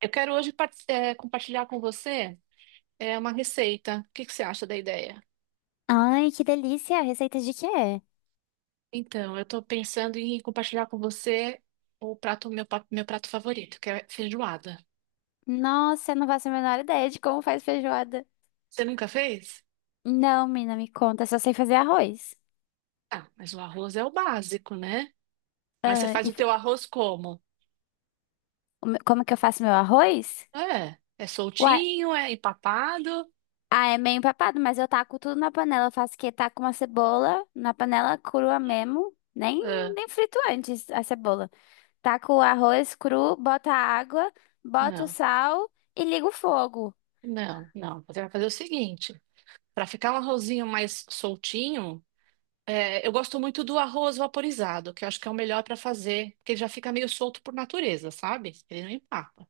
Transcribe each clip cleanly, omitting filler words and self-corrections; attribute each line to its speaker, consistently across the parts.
Speaker 1: Eu quero hoje compartilhar com você uma receita. O que que você acha da ideia?
Speaker 2: Ai, que delícia! Receita de quê?
Speaker 1: Então, eu estou pensando em compartilhar com você o prato, meu prato favorito, que é feijoada.
Speaker 2: Nossa, eu não faço a menor ideia de como faz feijoada.
Speaker 1: Você nunca fez?
Speaker 2: Não, mina, me conta, eu só sei fazer arroz.
Speaker 1: Ah, mas o arroz é o básico, né? Mas você
Speaker 2: Ah,
Speaker 1: faz
Speaker 2: e
Speaker 1: o teu arroz como?
Speaker 2: como que eu faço meu arroz?
Speaker 1: É
Speaker 2: Ué,
Speaker 1: soltinho, é empapado?
Speaker 2: ah, é meio empapado, mas eu taco tudo na panela. Eu faço que taco uma cebola na panela crua mesmo,
Speaker 1: Ah,
Speaker 2: nem frito antes a cebola. Taco o arroz cru, bota a água, bota o
Speaker 1: não,
Speaker 2: sal e ligo o fogo.
Speaker 1: não, não. Você vai fazer o seguinte, para ficar um arrozinho mais soltinho. É, eu gosto muito do arroz vaporizado, que eu acho que é o melhor para fazer, porque ele já fica meio solto por natureza, sabe? Ele não empapa.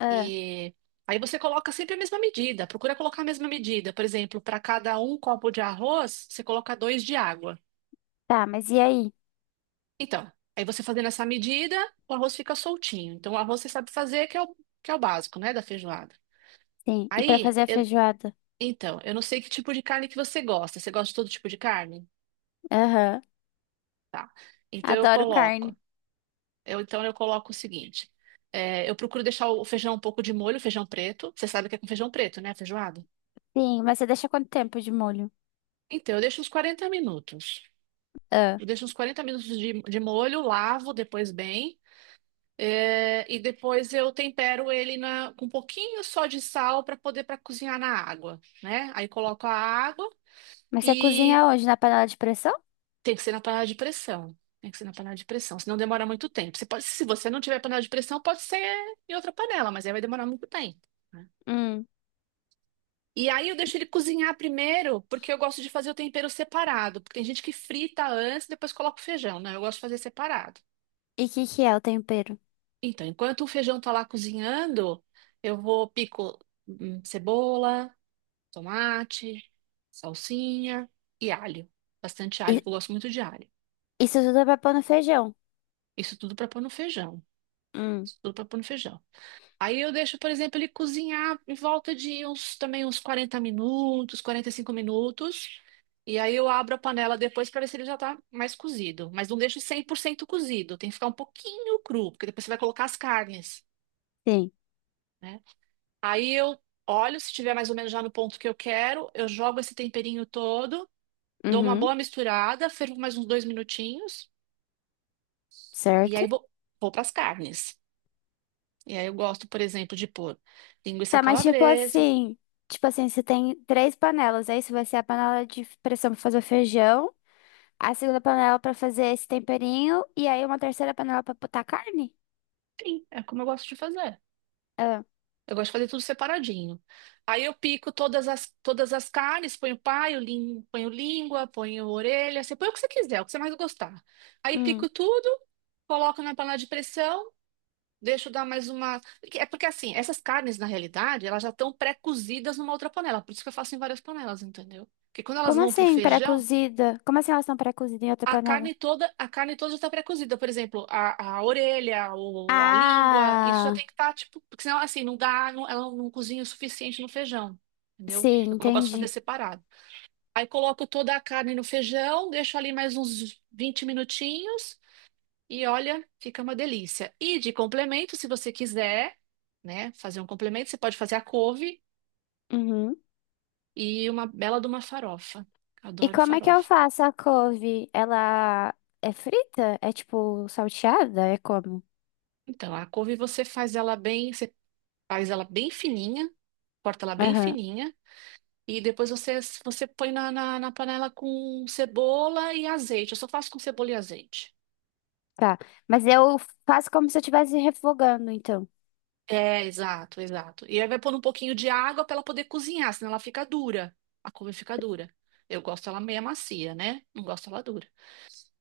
Speaker 2: Ah,
Speaker 1: E aí você coloca sempre a mesma medida, procura colocar a mesma medida. Por exemplo, para cada um copo de arroz, você coloca dois de água.
Speaker 2: tá, mas e aí?
Speaker 1: Então, aí você fazendo essa medida, o arroz fica soltinho. Então, o arroz você sabe fazer, que é o básico, né, da feijoada.
Speaker 2: Sim, e pra
Speaker 1: Aí,
Speaker 2: fazer a
Speaker 1: eu-
Speaker 2: feijoada?
Speaker 1: então, eu não sei que tipo de carne que você gosta. Você gosta de todo tipo de carne?
Speaker 2: Aham,
Speaker 1: Tá. Então, eu
Speaker 2: adoro
Speaker 1: coloco.
Speaker 2: carne.
Speaker 1: Eu, então eu coloco o seguinte: eu procuro deixar o feijão um pouco de molho, feijão preto. Você sabe o que é com feijão preto, né? Feijoada.
Speaker 2: Sim, mas você deixa quanto tempo de molho?
Speaker 1: Então eu deixo uns 40 minutos.
Speaker 2: Ah.
Speaker 1: Eu deixo uns 40 minutos de molho, lavo depois bem. E depois eu tempero ele com um pouquinho só de sal para cozinhar na água, né? Aí coloco a água,
Speaker 2: Mas você
Speaker 1: e
Speaker 2: cozinha onde? Na panela de pressão?
Speaker 1: tem que ser na panela de pressão. Tem que ser na panela de pressão, senão demora muito tempo. Você pode, se você não tiver panela de pressão, pode ser em outra panela, mas aí vai demorar muito tempo, né?
Speaker 2: Hum.
Speaker 1: E aí eu deixo ele cozinhar primeiro, porque eu gosto de fazer o tempero separado. Porque tem gente que frita antes, depois coloca o feijão, né? Eu gosto de fazer separado.
Speaker 2: E o que que é o tempero?
Speaker 1: Então, enquanto o feijão tá lá cozinhando, eu vou pico cebola, tomate, salsinha e alho. Bastante alho,
Speaker 2: I-
Speaker 1: que eu gosto muito de alho.
Speaker 2: Isso tudo é pra pôr no feijão.
Speaker 1: Isso tudo para pôr no feijão.
Speaker 2: Hum.
Speaker 1: Isso tudo para pôr no feijão. Aí eu deixo, por exemplo, ele cozinhar em volta de uns 40 minutos, 45 minutos. E aí eu abro a panela depois para ver se ele já tá mais cozido, mas não deixo 100% cozido, tem que ficar um pouquinho cru, porque depois você vai colocar as carnes,
Speaker 2: Sim.
Speaker 1: né? Aí eu olho, se tiver mais ou menos já no ponto que eu quero, eu jogo esse temperinho todo, dou uma
Speaker 2: Uhum.
Speaker 1: boa misturada, fervo mais uns dois minutinhos e
Speaker 2: Certo.
Speaker 1: aí vou para as carnes. E aí eu gosto, por exemplo, de pôr linguiça
Speaker 2: Tá, mas tipo
Speaker 1: calabresa.
Speaker 2: assim, tipo assim, você tem três panelas, aí isso vai ser a panela de pressão pra fazer o feijão, a segunda panela pra fazer esse temperinho e aí uma terceira panela pra botar carne?
Speaker 1: Sim, é como eu gosto de fazer.
Speaker 2: Ah.
Speaker 1: Eu gosto de fazer tudo separadinho. Aí eu pico todas as carnes, ponho paio, ponho língua, ponho orelha, você põe o que você quiser, o que você mais gostar. Aí pico
Speaker 2: Hum.
Speaker 1: tudo, coloco na panela de pressão, deixo dar mais uma. É porque assim, essas carnes, na realidade, elas já estão pré-cozidas numa outra panela. Por isso que eu faço em várias panelas, entendeu? Porque quando elas
Speaker 2: Como
Speaker 1: vão pro
Speaker 2: assim
Speaker 1: feijão,
Speaker 2: pré-cozida? Como assim elas estão pré-cozidas em outra panela?
Speaker 1: a carne toda já está pré-cozida. Por exemplo, a orelha, a língua, isso já
Speaker 2: Ah,
Speaker 1: tem que estar, tipo, porque senão assim, não dá, não, ela não cozinha o suficiente no feijão. Entendeu?
Speaker 2: sim,
Speaker 1: Eu, como eu gosto de fazer
Speaker 2: entendi.
Speaker 1: separado. Aí coloco toda a carne no feijão, deixo ali mais uns 20 minutinhos e olha, fica uma delícia. E de complemento, se você quiser, né, fazer um complemento, você pode fazer a couve
Speaker 2: Uhum.
Speaker 1: e uma bela de uma farofa.
Speaker 2: E
Speaker 1: Adoro
Speaker 2: como é que eu
Speaker 1: farofa.
Speaker 2: faço a couve? Ela é frita? É tipo salteada? É como?
Speaker 1: Então, a couve você faz ela bem, você faz ela bem fininha, corta ela bem
Speaker 2: Aham,
Speaker 1: fininha e depois você, você põe na panela com cebola e azeite. Eu só faço com cebola e azeite.
Speaker 2: tá. Mas eu faço como se eu estivesse refogando, então.
Speaker 1: É, exato, exato. E aí vai pôr um pouquinho de água para ela poder cozinhar, senão ela fica dura. A couve fica dura. Eu gosto ela meia macia, né? Não gosto ela dura.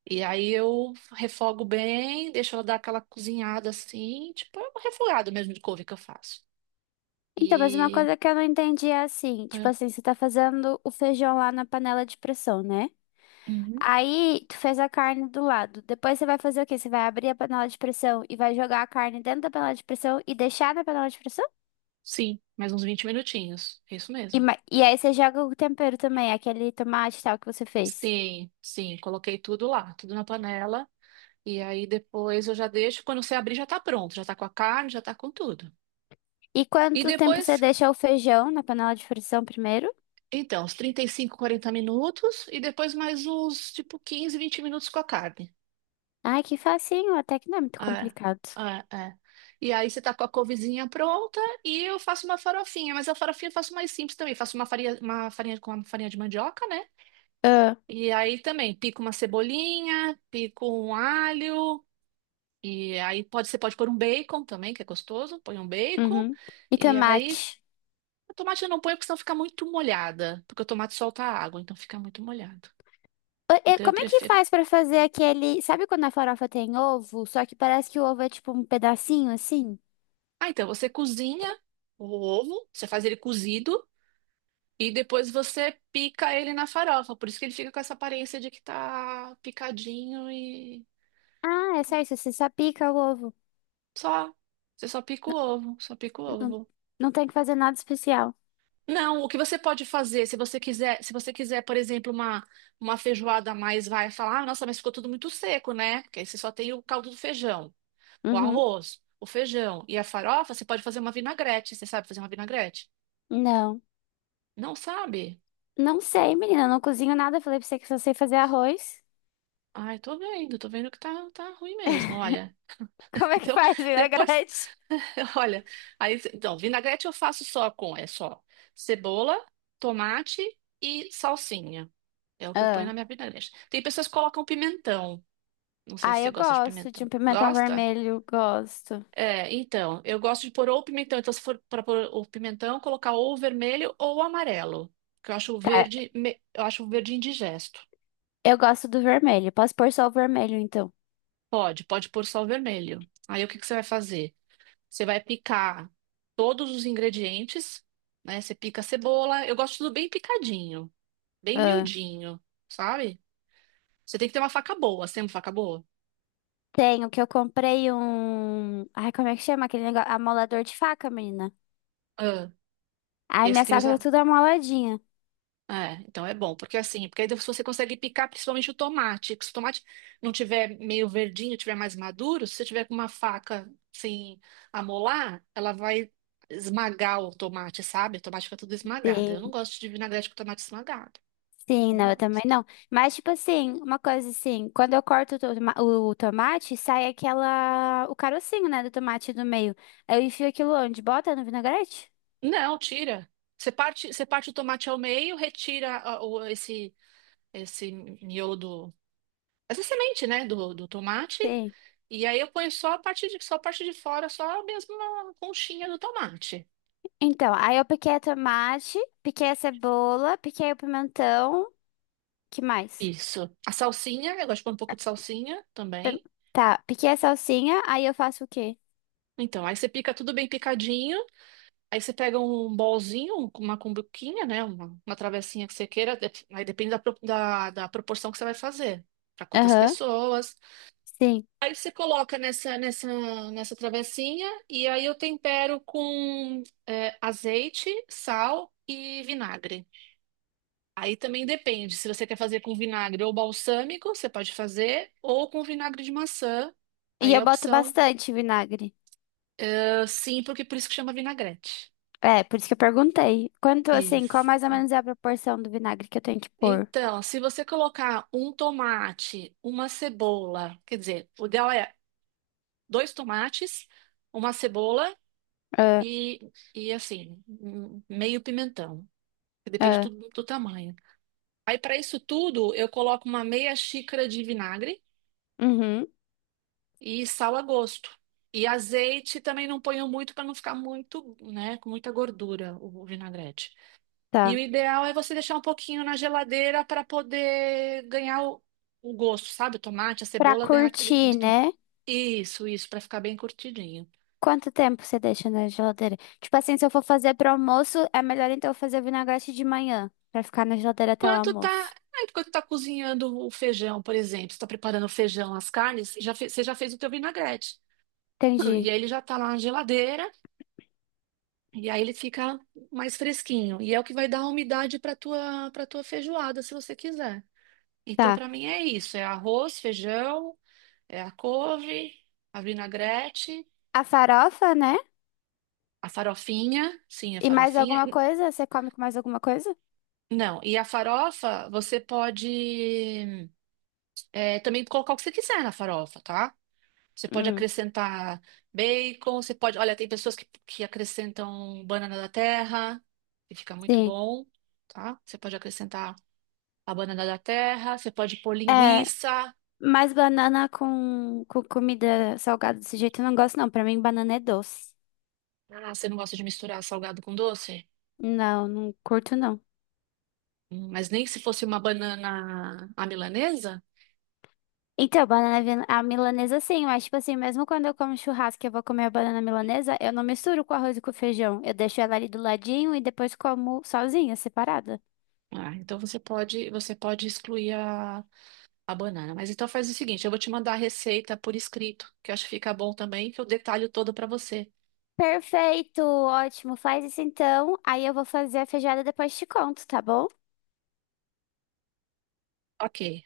Speaker 1: E aí eu refogo bem, deixo ela dar aquela cozinhada assim, tipo, é um refogado mesmo de couve que eu faço.
Speaker 2: Então, mas uma
Speaker 1: E.
Speaker 2: coisa que eu não entendi é assim, tipo
Speaker 1: É,
Speaker 2: assim, você tá fazendo o feijão lá na panela de pressão, né?
Speaker 1: uhum.
Speaker 2: Aí, tu fez a carne do lado. Depois você vai fazer o quê? Você vai abrir a panela de pressão e vai jogar a carne dentro da panela de pressão e deixar na panela de pressão?
Speaker 1: Sim, mais uns 20 minutinhos. É isso
Speaker 2: E,
Speaker 1: mesmo.
Speaker 2: e aí você joga o tempero também, aquele tomate e tal que você fez.
Speaker 1: Sim, sim, coloquei tudo lá, tudo na panela. E aí depois eu já deixo, quando você abrir já tá pronto, já tá com a carne, já tá com tudo.
Speaker 2: E
Speaker 1: E
Speaker 2: quanto tempo você
Speaker 1: depois,
Speaker 2: deixa o feijão na panela de frição primeiro?
Speaker 1: então, os 35 40 minutos e depois mais uns, tipo, 15 20 minutos com a carne.
Speaker 2: Ai, que facinho, até que não é muito
Speaker 1: É,
Speaker 2: complicado.
Speaker 1: é, é. E aí você tá com a couvezinha pronta e eu faço uma farofinha, mas a farofinha eu faço mais simples também, faço uma farinha, com uma farinha de mandioca, né?
Speaker 2: Ah,
Speaker 1: E aí também pico uma cebolinha, pico um alho. E aí pode, você pode pôr um bacon também, que é gostoso. Põe um bacon.
Speaker 2: uhum. E
Speaker 1: E aí,
Speaker 2: tomate.
Speaker 1: o tomate eu não ponho, porque senão fica muito molhada. Porque o tomate solta a água, então fica muito molhado.
Speaker 2: Ah, e
Speaker 1: Então eu
Speaker 2: como é que
Speaker 1: prefiro.
Speaker 2: faz pra fazer aquele. Sabe quando a farofa tem ovo? Só que parece que o ovo é tipo um pedacinho assim?
Speaker 1: Ah, então você cozinha o ovo, você faz ele cozido. E depois você pica ele na farofa. Por isso que ele fica com essa aparência de que tá picadinho e
Speaker 2: Ah, é só isso, você só pica o ovo.
Speaker 1: só. Você só pica o ovo, só pica o
Speaker 2: Não,
Speaker 1: ovo.
Speaker 2: não tem que fazer nada especial.
Speaker 1: Não, o que você pode fazer, se você quiser, por exemplo, uma feijoada a mais, vai falar, ah, nossa, mas ficou tudo muito seco, né? Porque aí você só tem o caldo do feijão, o
Speaker 2: Uhum.
Speaker 1: arroz, o feijão e a farofa, você pode fazer uma vinagrete. Você sabe fazer uma vinagrete?
Speaker 2: Não.
Speaker 1: Não sabe?
Speaker 2: Não sei, menina, eu não cozinho nada. Falei pra você que só sei fazer arroz.
Speaker 1: Ai, tô vendo, tá ruim mesmo, olha.
Speaker 2: Como é que
Speaker 1: Então,
Speaker 2: faz
Speaker 1: depois,
Speaker 2: vinagrete?
Speaker 1: olha, aí, então, vinagrete eu faço é só cebola, tomate e salsinha. É o que eu ponho na minha vinagrete. Tem pessoas que colocam pimentão. Não sei
Speaker 2: Ah,
Speaker 1: se você
Speaker 2: eu
Speaker 1: gosta de
Speaker 2: gosto de
Speaker 1: pimentão.
Speaker 2: um pimentão
Speaker 1: Gosta?
Speaker 2: vermelho, gosto.
Speaker 1: É, então, eu gosto de pôr ou pimentão. Então, se for para pôr o pimentão, colocar ou o vermelho ou o amarelo. Que eu acho o
Speaker 2: Tá,
Speaker 1: verde, eu acho o verde indigesto.
Speaker 2: eu gosto do vermelho. Posso pôr só o vermelho, então.
Speaker 1: Pode, pode pôr só o vermelho. Aí o que que você vai fazer? Você vai picar todos os ingredientes, né? Você pica a cebola. Eu gosto tudo bem picadinho, bem
Speaker 2: Ah,
Speaker 1: miudinho, sabe? Você tem que ter uma faca boa. Você tem uma faca boa?
Speaker 2: tenho que eu comprei um. Ai, como é que chama aquele negócio? Amolador de faca, menina.
Speaker 1: Ah, e
Speaker 2: Ai,
Speaker 1: aí você
Speaker 2: minha
Speaker 1: tem os,
Speaker 2: faca tá tudo amoladinha.
Speaker 1: É, então é bom, porque assim, porque aí você consegue picar principalmente o tomate. Porque se o tomate não tiver meio verdinho, tiver mais maduro, se você tiver com uma faca sem amolar, ela vai esmagar o tomate, sabe? O tomate fica tudo esmagado. Eu não
Speaker 2: Sim,
Speaker 1: gosto de vinagrete com tomate esmagado.
Speaker 2: sim,
Speaker 1: Não
Speaker 2: não, eu também
Speaker 1: gosto.
Speaker 2: não. Mas, tipo assim, uma coisa assim, quando eu corto o, o tomate, sai aquela. O carocinho, né, do tomate do meio. Aí eu enfio aquilo onde? Bota no vinagrete?
Speaker 1: Não, tira. Você parte o tomate ao meio, retira esse miolo do, essa semente, né, do tomate.
Speaker 2: Sim.
Speaker 1: E aí eu ponho só a parte de fora, só mesmo a conchinha do tomate.
Speaker 2: Então, aí eu piquei a tomate, piquei a cebola, piquei o pimentão. Que mais?
Speaker 1: Isso. A salsinha, eu gosto de pôr um pouco de salsinha
Speaker 2: Pim-
Speaker 1: também.
Speaker 2: Tá, piquei a salsinha, aí eu faço o quê?
Speaker 1: Então, aí você pica tudo bem picadinho. Aí você pega um bolzinho, uma cumbuquinha, né? Uma travessinha que você queira. Aí depende da proporção que você vai fazer. Para quantas
Speaker 2: Aham,
Speaker 1: pessoas.
Speaker 2: sim.
Speaker 1: Aí você coloca nessa travessinha. E aí eu tempero com azeite, sal e vinagre. Aí também depende, se você quer fazer com vinagre ou balsâmico, você pode fazer, ou com vinagre de maçã.
Speaker 2: E
Speaker 1: Aí é
Speaker 2: eu
Speaker 1: a
Speaker 2: boto
Speaker 1: opção.
Speaker 2: bastante vinagre.
Speaker 1: Ah, sim, porque por isso que chama vinagrete.
Speaker 2: É, por isso que eu perguntei. Quanto, assim, qual mais ou
Speaker 1: Isso.
Speaker 2: menos é a proporção do vinagre que eu tenho que pôr?
Speaker 1: Então, se você colocar um tomate, uma cebola, quer dizer, o ideal é dois tomates, uma cebola
Speaker 2: Ah,
Speaker 1: e assim, um meio pimentão. Que Depende
Speaker 2: ah,
Speaker 1: tudo do tamanho. Aí, para isso tudo, eu coloco uma meia xícara de vinagre.
Speaker 2: uhum,
Speaker 1: E sal a gosto. E azeite também não ponho muito para não ficar muito, né, com muita gordura o vinagrete. E o
Speaker 2: tá.
Speaker 1: ideal é você deixar um pouquinho na geladeira para poder ganhar o gosto, sabe? O tomate, a
Speaker 2: Pra
Speaker 1: cebola ganhar aquele
Speaker 2: curtir,
Speaker 1: gosto.
Speaker 2: né?
Speaker 1: Isso, para ficar bem curtidinho.
Speaker 2: Quanto tempo você deixa na geladeira? Tipo assim, se eu for fazer pro almoço, é melhor então eu fazer vinagrete de manhã, pra ficar na geladeira até o
Speaker 1: Enquanto tá,
Speaker 2: almoço.
Speaker 1: ah, enquanto tá cozinhando o feijão, por exemplo, você tá preparando o feijão, as carnes, você já fez o teu vinagrete. E
Speaker 2: Entendi.
Speaker 1: aí ele já tá lá na geladeira. E aí ele fica mais fresquinho. E é o que vai dar a umidade para tua feijoada, se você quiser. Então,
Speaker 2: Tá.
Speaker 1: para mim é isso, é arroz, feijão, é a couve, a vinagrete,
Speaker 2: A farofa, né?
Speaker 1: a farofinha, sim, a
Speaker 2: E mais
Speaker 1: farofinha.
Speaker 2: alguma coisa? Você come com mais alguma coisa?
Speaker 1: Não, e a farofa você pode também colocar o que você quiser na farofa, tá? Você pode
Speaker 2: Hum,
Speaker 1: acrescentar bacon, você pode, olha, tem pessoas que acrescentam banana da terra, que fica muito
Speaker 2: sim.
Speaker 1: bom, tá? Você pode acrescentar a banana da terra, você pode pôr
Speaker 2: É,
Speaker 1: linguiça.
Speaker 2: mas banana com comida salgada desse jeito eu não gosto, não. Pra mim, banana é doce.
Speaker 1: Ah, você não gosta de misturar salgado com doce?
Speaker 2: Não, não curto, não.
Speaker 1: Mas nem se fosse uma banana à milanesa?
Speaker 2: Então, a milanesa sim, mas tipo assim, mesmo quando eu como churrasco e eu vou comer a banana milanesa, eu não misturo com arroz e com feijão. Eu deixo ela ali do ladinho e depois como sozinha, separada.
Speaker 1: Ah, então você pode excluir a banana. Mas então faz o seguinte, eu vou te mandar a receita por escrito, que eu acho que fica bom também, que eu detalho todo para você.
Speaker 2: Perfeito, ótimo. Faz isso então. Aí eu vou fazer a feijoada e depois te conto, tá bom?
Speaker 1: Ok.